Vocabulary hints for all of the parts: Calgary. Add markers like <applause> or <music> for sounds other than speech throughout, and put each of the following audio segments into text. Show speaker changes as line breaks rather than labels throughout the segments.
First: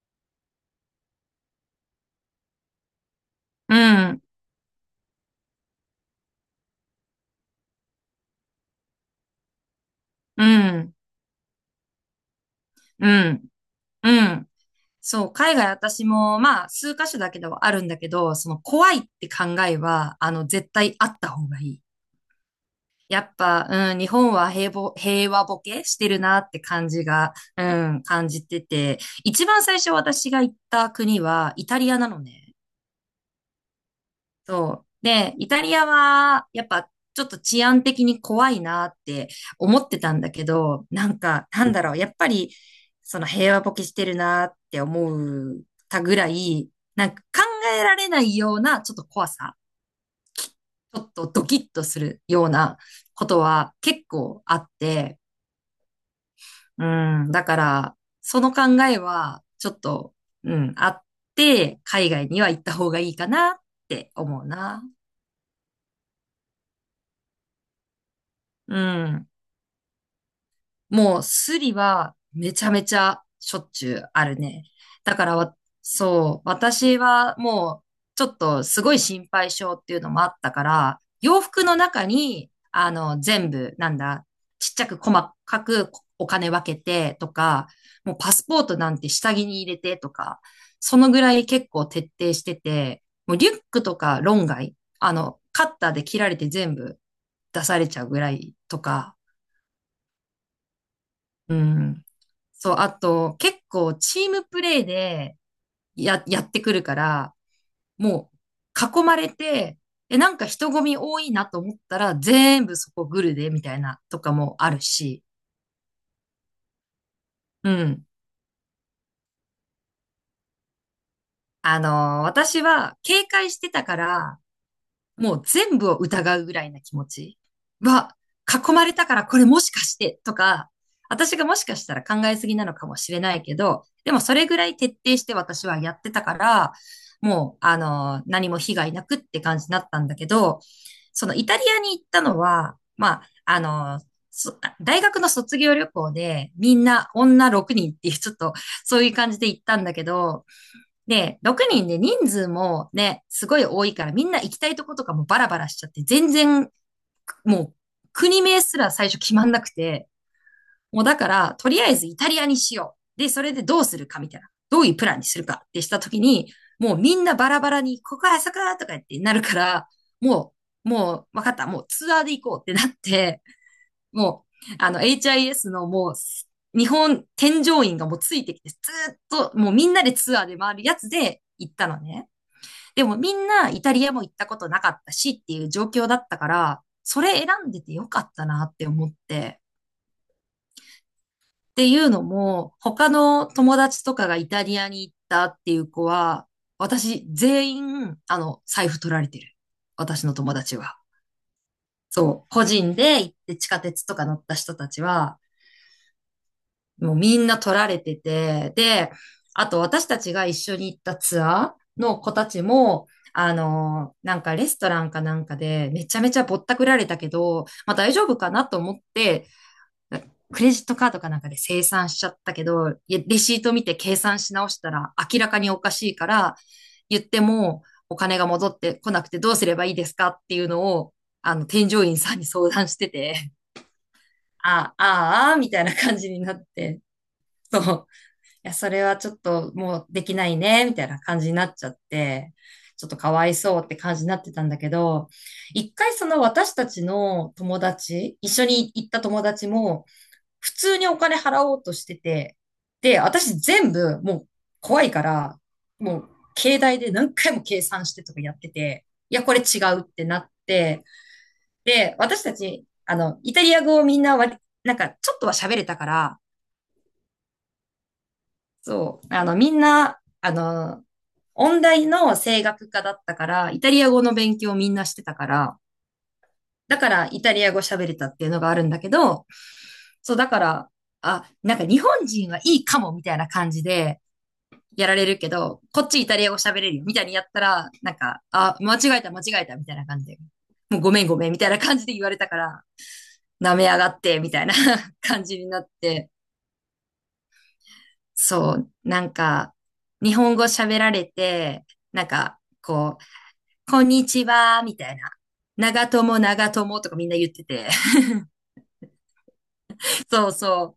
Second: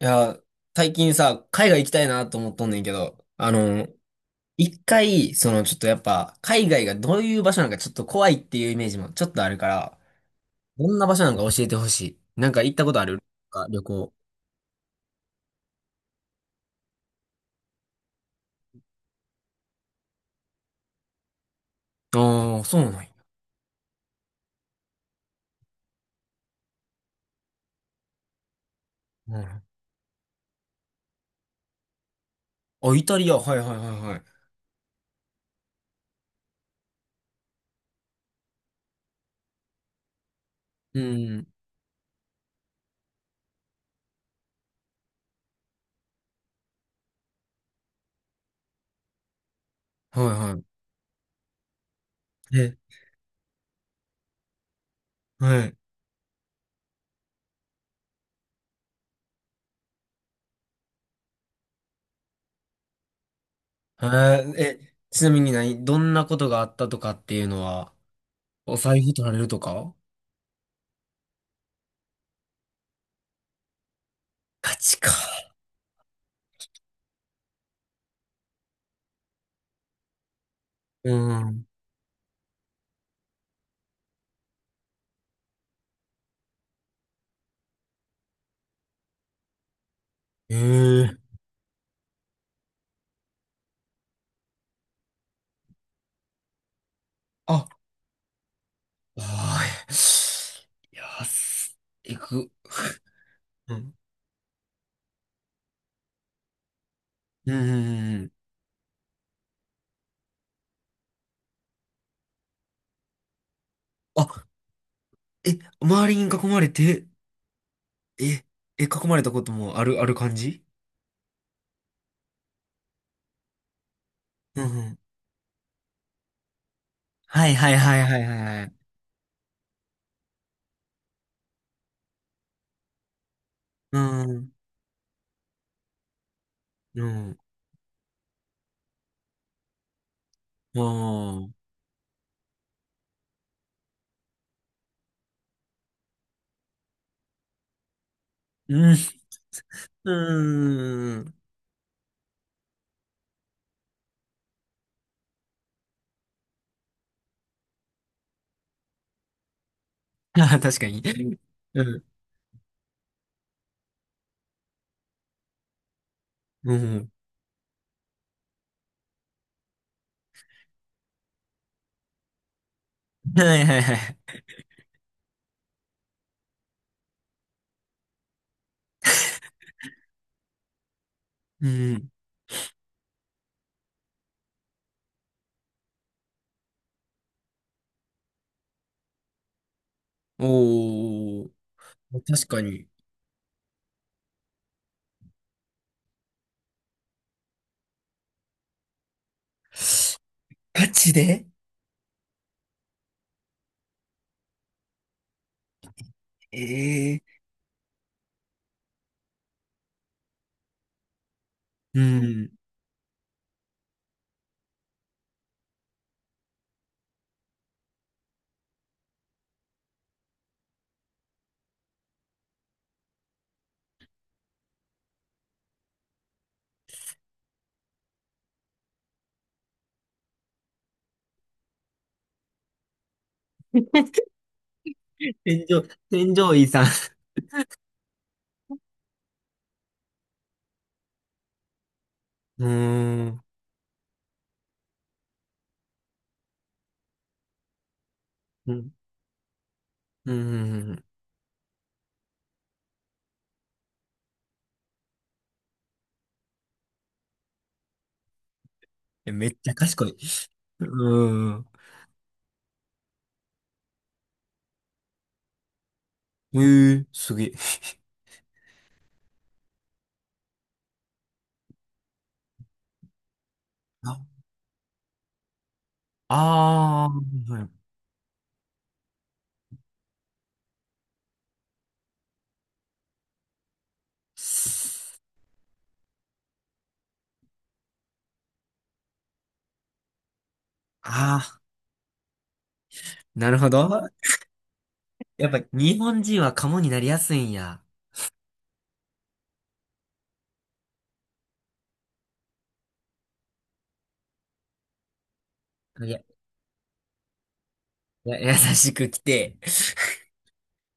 いや、最近さ、海外行きたいなと思っとんねんけど、
うん、
一回、そのちょっとやっぱ、海外がどういう場所なんかちょっと怖いっていうイメージもちょっとあるから、
う
ど
ん、
んな場所なんか教えてほしい。なんか行ったことあ
う
る
ん、
か、旅行。
うん。そう、海外私も、まあ、数カ所だけではあるんだけど、その怖いって考えは、絶対あった方がいい。
ああ、そうなんや。
やっぱ、うん、日本は平和ボケしてるなって感じが、うん、感じてて、
う
一
ん。
番最初私が行った国はイタリアなのね。
あ、イタリア、はいはいはいはい。
そう。で、イタリアは、やっぱ、ちょっと治安的に怖いなって思ってたんだけど、
う
なん
ん、
か、なんだろう、やっぱり、その平和ボケしてるなって思うたぐらい、なんか考えられないような、ちょっと怖さ、
はいは
ちょっとドキッとするよう
い。え、
なことは結構あって、
はい。
うん、だから、その考えは、ちょっと、うん、あって、海外には行った方がいいかなっ
え
て思う
ー、
な。
え、ちなみにどんなことがあったとかっていうのは、お
う
財布取
ん。
られるとか、
もうスリはめちゃめちゃしょっちゅうあるね。
ガチか。
だからわ、そう、私はもうちょっとすごい心配性っていうのもあったから、
う
洋服
ん。
の中に、全部、なんだ、ちっちゃく細かくお金分けてとか、もうパスポートなんて下着に入れてとか、
え
その
え。
ぐらい結構徹底してて、もうリュックとか論外、カッターで切られて全部出
あ
されちゃうぐらいとか、
あー、いやー、
うん。
行く。
そう、あと、結
うん。
構チームプレイでやってくるから、
うん。うんう
も
ん。
う囲まれて、え、なんか人混み多いなと思ったら、全部そこグルで、みたいなとか
あ、
もあるし、
え、周りに囲まれて、
うん。
え、え、囲まれたこともある感じ。
あの私は警戒してたから、
うんうん。
もう全部を疑うぐらいな気持ち
はいはいはい
は、
はいはいは
囲
い。
まれたからこれもしかしてとか、私がもしかしたら考えすぎなのかもしれないけど、
う
でもそれ
ん。
ぐらい徹底して私はやってたから、
うん。
もう、何も被害なくって感じになったんだけど、
あ
そのイタ
あ。
リアに行ったのは、まあ、大学の卒業旅行でみんな女6人っていうちょっと
うん。
そういう感じで行ったんだけ
う
ど、
ん。
で、6人で人数もね、すごい多いから、みんな行きたいとことかもバラバラしちゃって、全然、もう、国名すら最初決まんなくて、
<laughs> ああ、確か
も
に。
うだから、とり
う
あえ
ん。
ずイタリアにしよう。で、それでどうするかみたいな。どういうプランにするかってしたときに、
う
もう
ん。
みんなバラバラに、ここあそこだとか言ってなるから、もう、もう、わかった。もうツアーで行こうってなって、
はいはいはい。
もう、HIS のもう、日本添乗員がもうついてきて、ずーっと、もうみんなでツアーで回るやつで
う
行ったの
ん。
ね。でもみんなイタリアも行ったことなかったしっていう状況だったから、それ選んでてよかったなって思って。
おー。
っていうの
確か
も、
に。
他の友達とかがイタリアに行ったっていう子は、私全員、財布取られてる。私の友達
ガ
は。
チで。
そう。個人で行って地下鉄とか乗った人たちは、もう
え
み
え
んな取られてて、で、あと私たちが一緒に行ったツア
ー。う
ーの子た
ん。
ちも、なんかレストランかなんかでめちゃめちゃぼったくられたけど、まあ大丈夫かなと思って、クレジットカードかなんかで清算しちゃったけど、いやレシート見て計算し直したら明らかにおかしいから、言ってもお金が戻ってこなくてどうすればいいですかっていうのを、添乗員さんに相談してて、ああ、ああ、
天
みた
井、
いな感じ
天
にな
井
っ
医さん。
て、そう。や、それはちょっともうできないね、みたいな感じになっちゃって、
うー
ちょっとか
ん。
わいそうって感じになってたんだけど、一回その私たちの友達、一緒
う
に
ん。
行った友達も、
う
普通
ん。
にお金払おうとしてて、で、私全部もう怖いから、もう携帯で何回も計算してとかやってて、
え、
いや、
めっ
これ
ちゃ
違うっ
賢い。
てなっ
う
て、
ーん。
で、私たち、イタリア語をみんななんかちょっとは喋れたから、
すげえ。
そう。みんな、音大の声楽科だったから、イタリア語の勉強をみんなしてたから、だ
ああ
からイ
ー、
タ
は
リア語
い。
喋れたっていうのがあるんだけど、そう、だから、あ、なんか日本人はいいかもみたいな感じでやられるけど、こっちイタリア語喋れるよみたいにやったら、なんか、あ、間違えた間違えたみたいな感じで、もうごめんご
あ
めんみたいな感じで言われたから、
ー、なるほ
舐め
ど。
やがってみたいな <laughs> 感
やっ
じ
ぱ
になっ
日本
て、
人はカモになりやすいんや。
そう、なんか、日本語喋られて、なんか、こう、こんにちは、みたいな。
い
長
や、
友、長友とかみんな言ってて。
優しく来て。<laughs>
<laughs> そうそう。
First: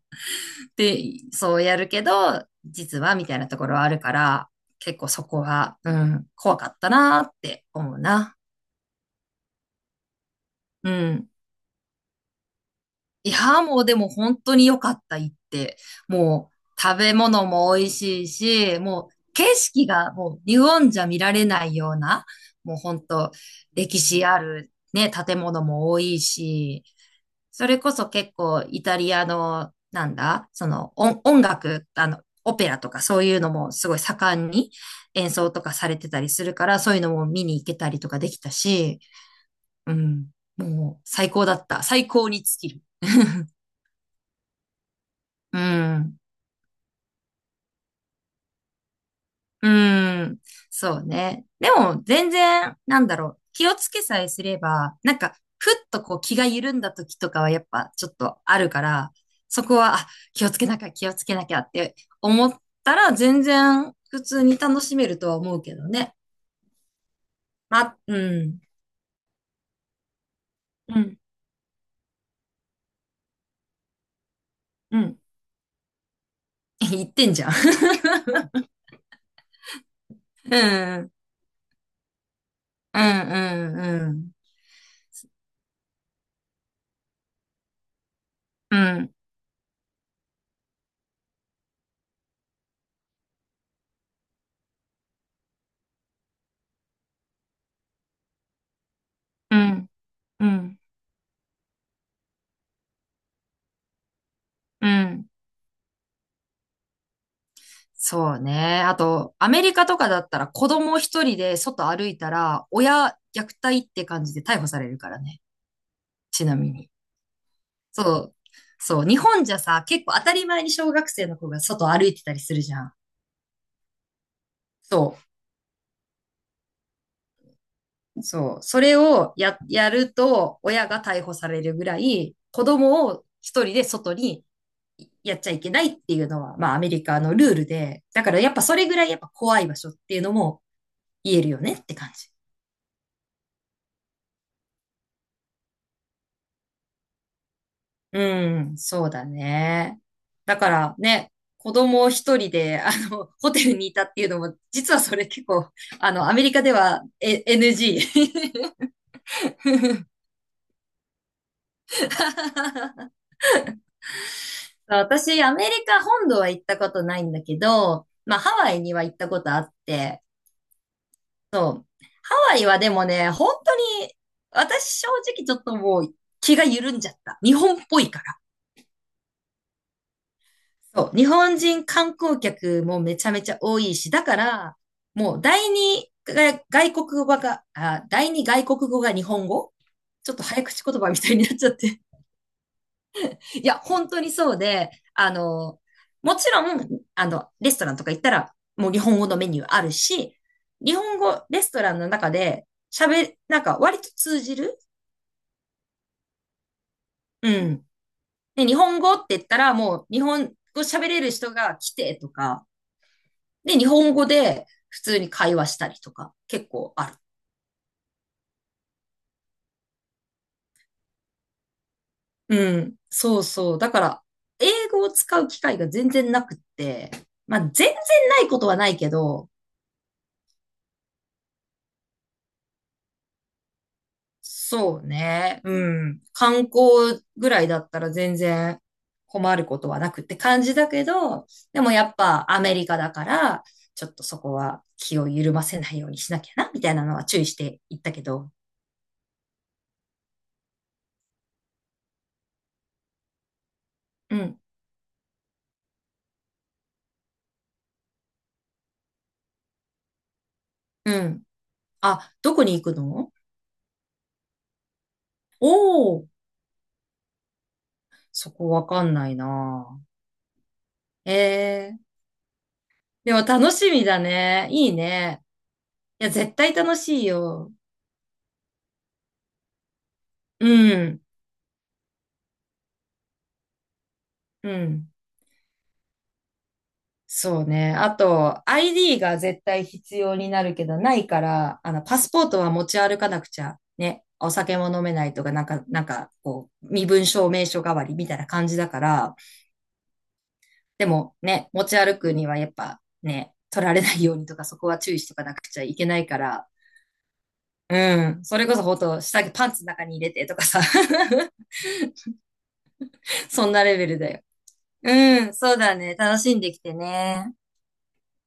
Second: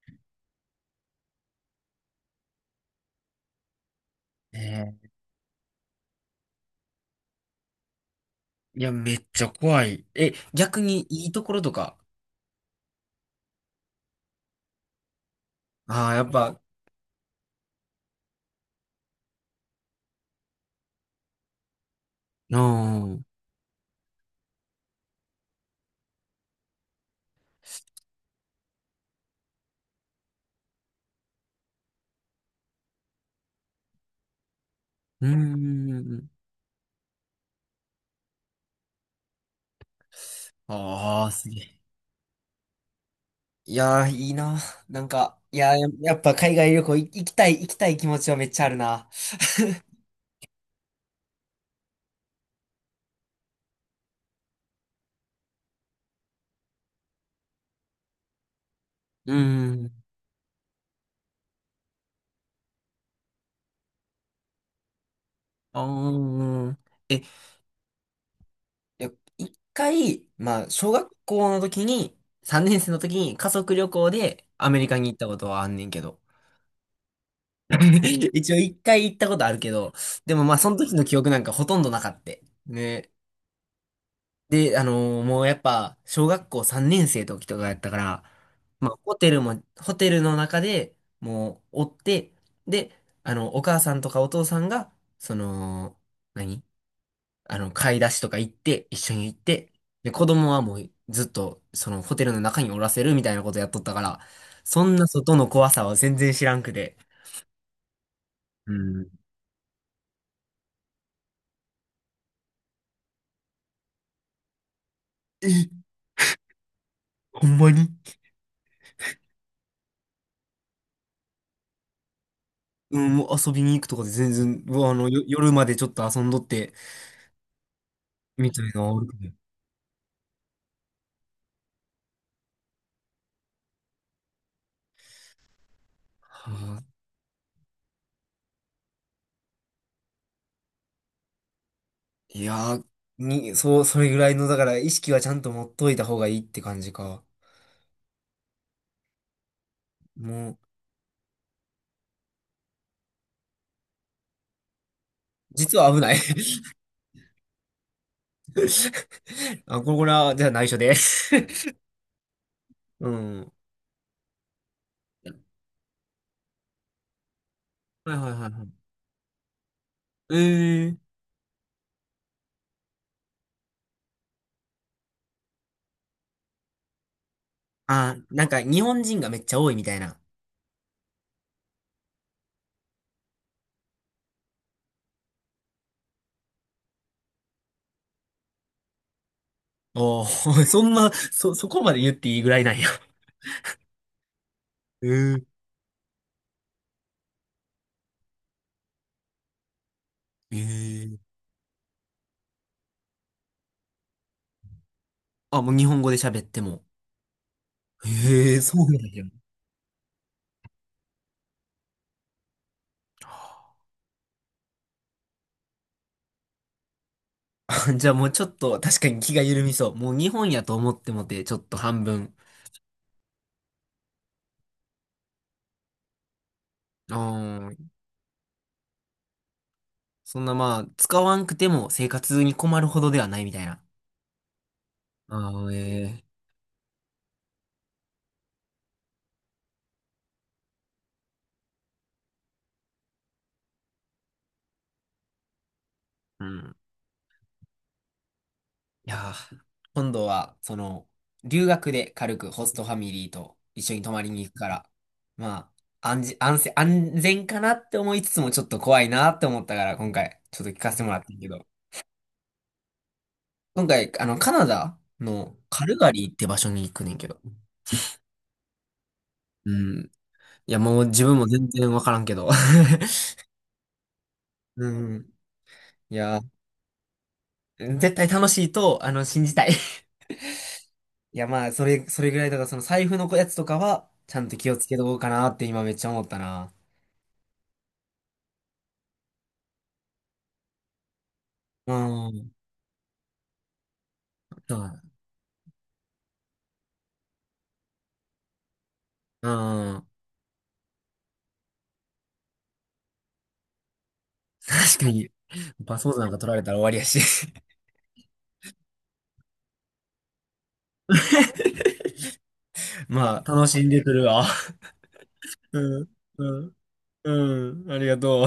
で、そうやるけど、実は、みたいなところはあるから、
え
結構
ー
そこは、うん、怖かったなーって思うな。
いや、めっちゃ怖い。え、逆
う
にい
ん。
いところとか。
いや、もうでも本当に良かった、行って。
ああ、やっ
も
ぱ、
う食べ物も美味しいし、もう景色がもう日本じゃ見られないような、
う
もう本
ん。う
当歴史あるね、建物も多いし、それこそ結構イタリアの、なんだ、その音楽、オペラとかそういうのもすごい盛んに
ー
演奏とかされてたり
ん。
するから、そういうのも見に行けたりとかできたし、うん、もう
ああ、
最高
す
だ
げ
っ
え。
た。最高に尽きる。<laughs>
いやー、いいな。なんか、い
う
やー、や
ん。
っぱ海外旅行行きたい、気持ちはめっちゃあるな。
うん。そうね。でも、全然、なんだろう。気をつけさえすれば、なんか、ふっとこう気が緩んだ時とかはやっぱちょっとあるから、
う
そ
ー
こ
ん。
は、あ、気をつけなきゃ、気をつけなきゃって思ったら、全然普通に楽しめるとは思うけどね。
ああ。い
まあ、うん。
や、一回、まあ、小
う
学
ん。
校の時に、3年生の時に家族旅行でアメリカ
う
に行っ
ん。
たことはあんねんけど。
<laughs> 言ってんじゃん。
<laughs> 一応
<laughs>
一回行ったことあるけど、でもまあ、その時
う
の
ん。
記憶なんかほとんどなかった。
うん。
ね。
うん。
で、もうやっぱ、小学校3年生の時とかやったから、
う
まあ、
ん。
ホテルの中でもう、おって、で、お母さんとかお父さんが、その、何買い出しとか行って、一緒に行っ
う
て、
ん。
で、子
うん。
供
う
はも
ん。
う、ずっと、その、ホテルの中におらせるみたいなことやっとったから、そ
う
んな
ん。
外の怖さは全然知らんくて。
そう
う
ね。あ
ん。
と、アメリカとかだったら子供一人で外歩いたら、親虐待って感じで逮捕されるからね。
え、
ちなみに。
ほんまに。
そう。そう。日本じゃさ、結構当たり前に小学生の子が外歩いてたりするじゃん。
うん、もう遊びに行くとかで全然、うわ
そ
夜までちょっと遊んどって、
う。
み
そ
た
う。
いな
そ
の
れ
あるけど。
をやると、親が逮捕されるぐらい、子供を一人で外にやっちゃいけないっていうの
は
は、まあア
あ、
メリカのルールで、だからやっぱそれぐらいやっぱ怖い場所っていうのも言えるよねって感じ。
いやー、そう、それぐらいの、だから意識はちゃんと持っといた方がいいって感じか。
うん、そうだね。
もう、
だからね、子供一人で、<laughs> ホテルにいたっていうのも、実はそれ結構、
実は危ない。
アメリカでは、NG。
<laughs> あ、これは、じゃあ内緒で。 <laughs> う
<laughs>
ん。
私、アメリカ本土は行ったことないんだけど、
はいはい
ま
は
あ、
い
ハ
は
ワイ
い。
には行ったことあって、
えー。
ハワイはでもね、本当に、私正直ちょっともう気が緩んじゃった。日本っぽい
あ、
から。
なんか日本人がめっちゃ多いみたいな。
そう、日本人観光客もめちゃめちゃ多いし、だから、もう第二外国語が日本語
お
ちょっと早
ー、<laughs> そ
口
ん
言
な、
葉みたいになっち
そ
ゃっ
こまで
て。
言っていいぐらいなんや。
<laughs> いや、本当にそうで、
<laughs> えー。
もちろん、レストランとか行ったら、もう日本語のメニューあるし、
え
日
ー。
本語、レストランの中でなんか割と通じる
あ、もう日本語で喋っても。
うん。
ええ、
で、日
そうな
本
ん
語っ
や。
て言ったら、もう日本語喋れる人が来てとか、で、日本語で普通に会話したりとか、結構ある。
<laughs> じゃあもうちょっと確かに気が緩みそう。もう日本やと思ってもて、ちょっと半分。
うん。そうそう。だから、英語を使う機会が全然なくって、
あ
まあ、全
ー、
然ないことはないけど、
そんなまあ、使わんくても生活に困るほどではないみたいな。
そうね。
ああ、
うん。
ええ。
観光ぐらいだったら全然困ることはなくって感じだけど、でもやっぱアメリカだから、ちょっとそこは気を緩ませないようにしな
う
きゃな、
ん。
みたいなのは注意していったけど。
いやー、今度は、その、留学で軽くホストファミリーと一緒に泊まり
う
に行く
ん。
から、まあ、安全、安全、安全かなって思いつつもちょっと怖いなって思ったから、今回、ちょっと聞かせてもら
う
った
ん。
けど。
あ、どこに行くの？
今回、カナダの
お
カルガ
おー。
リーって場所に行くねんけど。
そこわかんない
う
な。
ん。いや、もう自
え
分も全然
え
わ
ー。
からんけど。
でも楽しみだね。
<laughs> う
いい
ん。
ね。
い
いや、
や
絶対楽しいよ。
ー、絶対楽しいと、信じたい。
うん。
いや、まあ、それぐらいだから、その財布のやつとかは、ちゃんと
う
気をつけと
ん。
こうかなって今めっちゃ思ったな。
そうね。あと、ID が絶対必要になるけど、ないから、
う
パスポー
ん。
トは持ち歩かなくちゃ。ね。お
そ
酒
う
も飲め
だ。
ないとか、なんか、こう、身分証明書代わりみたいな感じだから、
うん。
でもね、持ち歩くにはやっぱね、取られないようにとか、そこ
確
は
か
注意し
に、
とかなくちゃい
パス
け
ポー
な
トな
い
んか
か
取られ
ら、
たら終わりやし。
うん。それこそほんと、下着パンツの中に入れてとかさ。<laughs>
<laughs> まあ、楽
そん
し
な
ん
レ
で
ベ
く
ル
る
だよ。
わ。<laughs>
うん、そうだ
うん、
ね。楽しん
う
で
ん、
きてね。
うん、ありがとう。